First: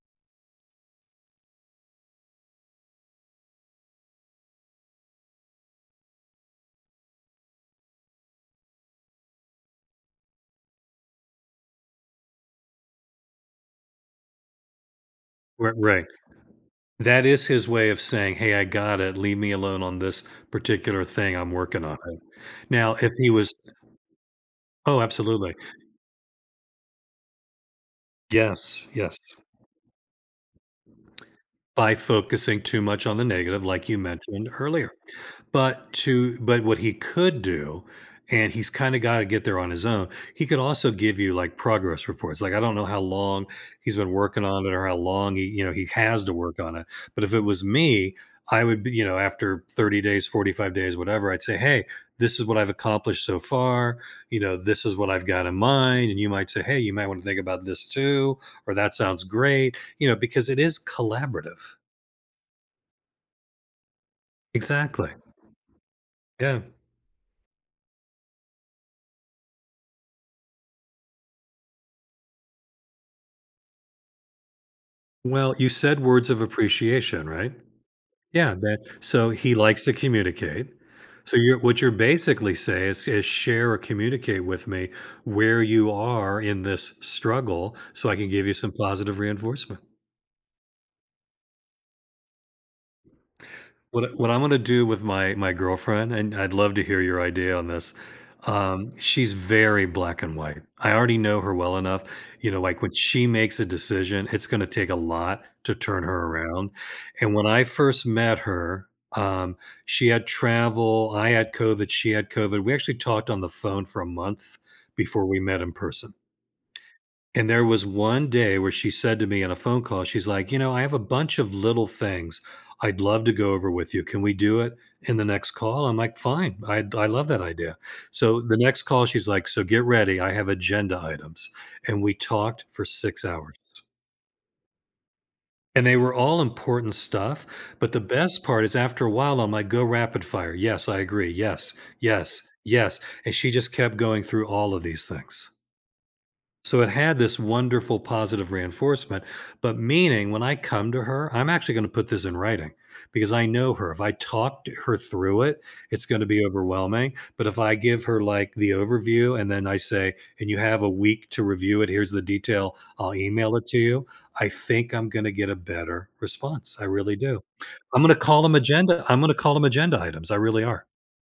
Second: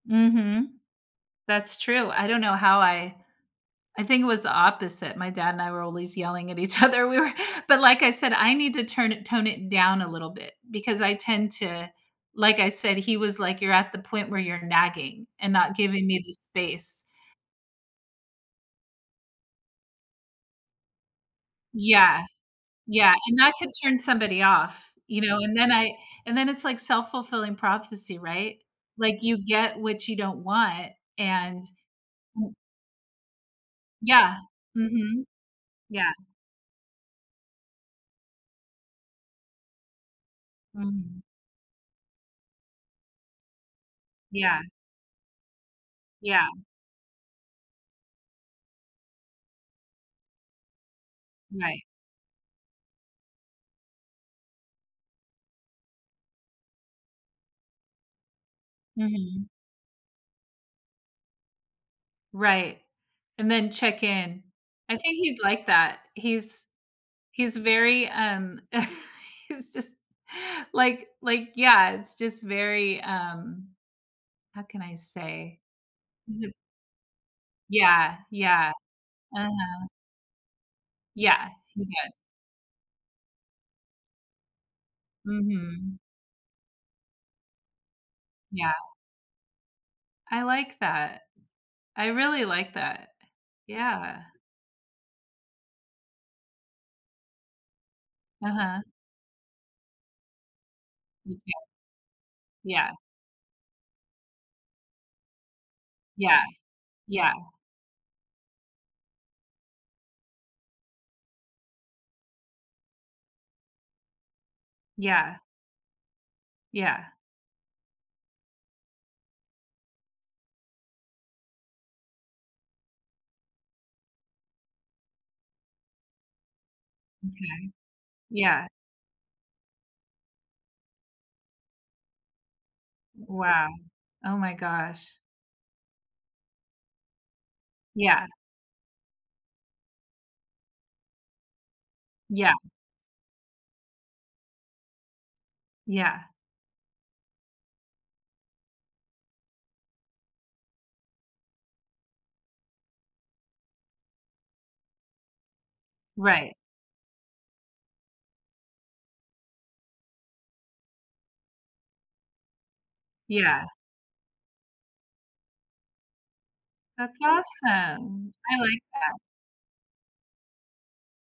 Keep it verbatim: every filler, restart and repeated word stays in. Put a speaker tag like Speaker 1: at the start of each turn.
Speaker 1: Mhm. That's true, I don't know how I I think it was the opposite. My dad and I were always yelling at each other. We were But like I said, I need to turn it tone it down a little bit, because I tend to like I said, he was like, "You're at the point where you're nagging and
Speaker 2: R
Speaker 1: not
Speaker 2: right.
Speaker 1: giving me the space."
Speaker 2: That is his way of saying, "Hey, I got it, leave me alone on this particular thing I'm working on," right.
Speaker 1: Yeah.
Speaker 2: Now, if
Speaker 1: Yeah,
Speaker 2: he
Speaker 1: and that
Speaker 2: was
Speaker 1: could turn somebody off,
Speaker 2: Oh,
Speaker 1: you know, and
Speaker 2: absolutely.
Speaker 1: then I and then it's like self-fulfilling prophecy, right?
Speaker 2: Yes,
Speaker 1: Like, you
Speaker 2: yes.
Speaker 1: get what you don't want, and
Speaker 2: By
Speaker 1: w
Speaker 2: focusing too much on the negative, like you
Speaker 1: Yeah.
Speaker 2: mentioned earlier.
Speaker 1: Mhm.
Speaker 2: But
Speaker 1: Yeah.
Speaker 2: to but what he could do, and he's kinda got to get there on his own, he could also give
Speaker 1: Mhm.
Speaker 2: you, like, progress reports. Like, I don't know how long he's been working
Speaker 1: Yeah.
Speaker 2: on it, or how long he you know, he has to
Speaker 1: Yeah.
Speaker 2: work on it, but if it was me, I would be you know, after thirty days, forty-five days, whatever, I'd say,
Speaker 1: Right.
Speaker 2: "Hey, this is what I've accomplished so far," you know, "This is what I've got in mind," and you might say, "Hey, you might wanna think about this too," or, "That sounds
Speaker 1: Mhm.
Speaker 2: great," you know, because it is collaborative.
Speaker 1: Right. And then check-in. I
Speaker 2: Exactly.
Speaker 1: think he'd like that.
Speaker 2: Yeah.
Speaker 1: He's he's very, um he's just like like yeah, it's just very, um- how can I
Speaker 2: Well,
Speaker 1: say?-
Speaker 2: you said words of
Speaker 1: zi
Speaker 2: appreciation, right?
Speaker 1: Yeah,
Speaker 2: Yeah,
Speaker 1: yeah.
Speaker 2: then so he likes
Speaker 1: Uh-huh.
Speaker 2: to communicate. So
Speaker 1: Yeah,
Speaker 2: you're what
Speaker 1: he
Speaker 2: you're
Speaker 1: did.
Speaker 2: basically say is is, "Share or communicate with me where you
Speaker 1: Mhm.
Speaker 2: are in this struggle so I can give you some
Speaker 1: Yeah.
Speaker 2: positive reinforcement."
Speaker 1: I like that. I really like that.
Speaker 2: What I
Speaker 1: Yeah.
Speaker 2: what I'm wanna do with my my girlfriend and I'd love to hear your idea on this.
Speaker 1: Uh-huh.
Speaker 2: um, she's very black and white. I already
Speaker 1: Me
Speaker 2: know
Speaker 1: too.
Speaker 2: her well enough, you know, like, when
Speaker 1: Yeah.
Speaker 2: she makes a decision, it's gonna take a lot to turn her
Speaker 1: Yeah.
Speaker 2: around,
Speaker 1: Yeah.
Speaker 2: and when I first met her, um, she had travel I had COVID; she had COVID, we actually talked on the phone for a month before
Speaker 1: Yeah.
Speaker 2: we met in person.
Speaker 1: Yeah.
Speaker 2: And there was one day where she said to me, in a phone call, she's like, "You know, I have a bunch of little things I'd love to go over with you, can we do it in the next call?" I'm like, "Fine, I'd I love that
Speaker 1: Okay.
Speaker 2: idea," so the
Speaker 1: Yeah.
Speaker 2: next call she's like, "So get ready, I have agenda items," and we talked for six hours.
Speaker 1: Wow. Oh my gosh.
Speaker 2: And they were all important stuff, but the
Speaker 1: Yeah.
Speaker 2: best part is after a while, I'm like, "Go rapid fire. Yes, I agree. Yes, yes,
Speaker 1: Yeah.
Speaker 2: yes." And she just kept going through all of these things.
Speaker 1: Yeah.
Speaker 2: So it had this wonderful positive reinforcement, but meaning, when I come to her, I'm actually gonna put this in writing, because I know her. If I talked her through it, it's gonna be
Speaker 1: Right.
Speaker 2: overwhelming. But if I give her, like, the overview and then I say, "And you have a week to review it, here's the detail, I'll email
Speaker 1: Yeah.
Speaker 2: it to you." I think I'm gonna get a better response, I really
Speaker 1: That's
Speaker 2: do. I'm gonna
Speaker 1: awesome.
Speaker 2: call 'em
Speaker 1: I like
Speaker 2: agenda
Speaker 1: that.
Speaker 2: I'm gonna call them agenda items, I really are.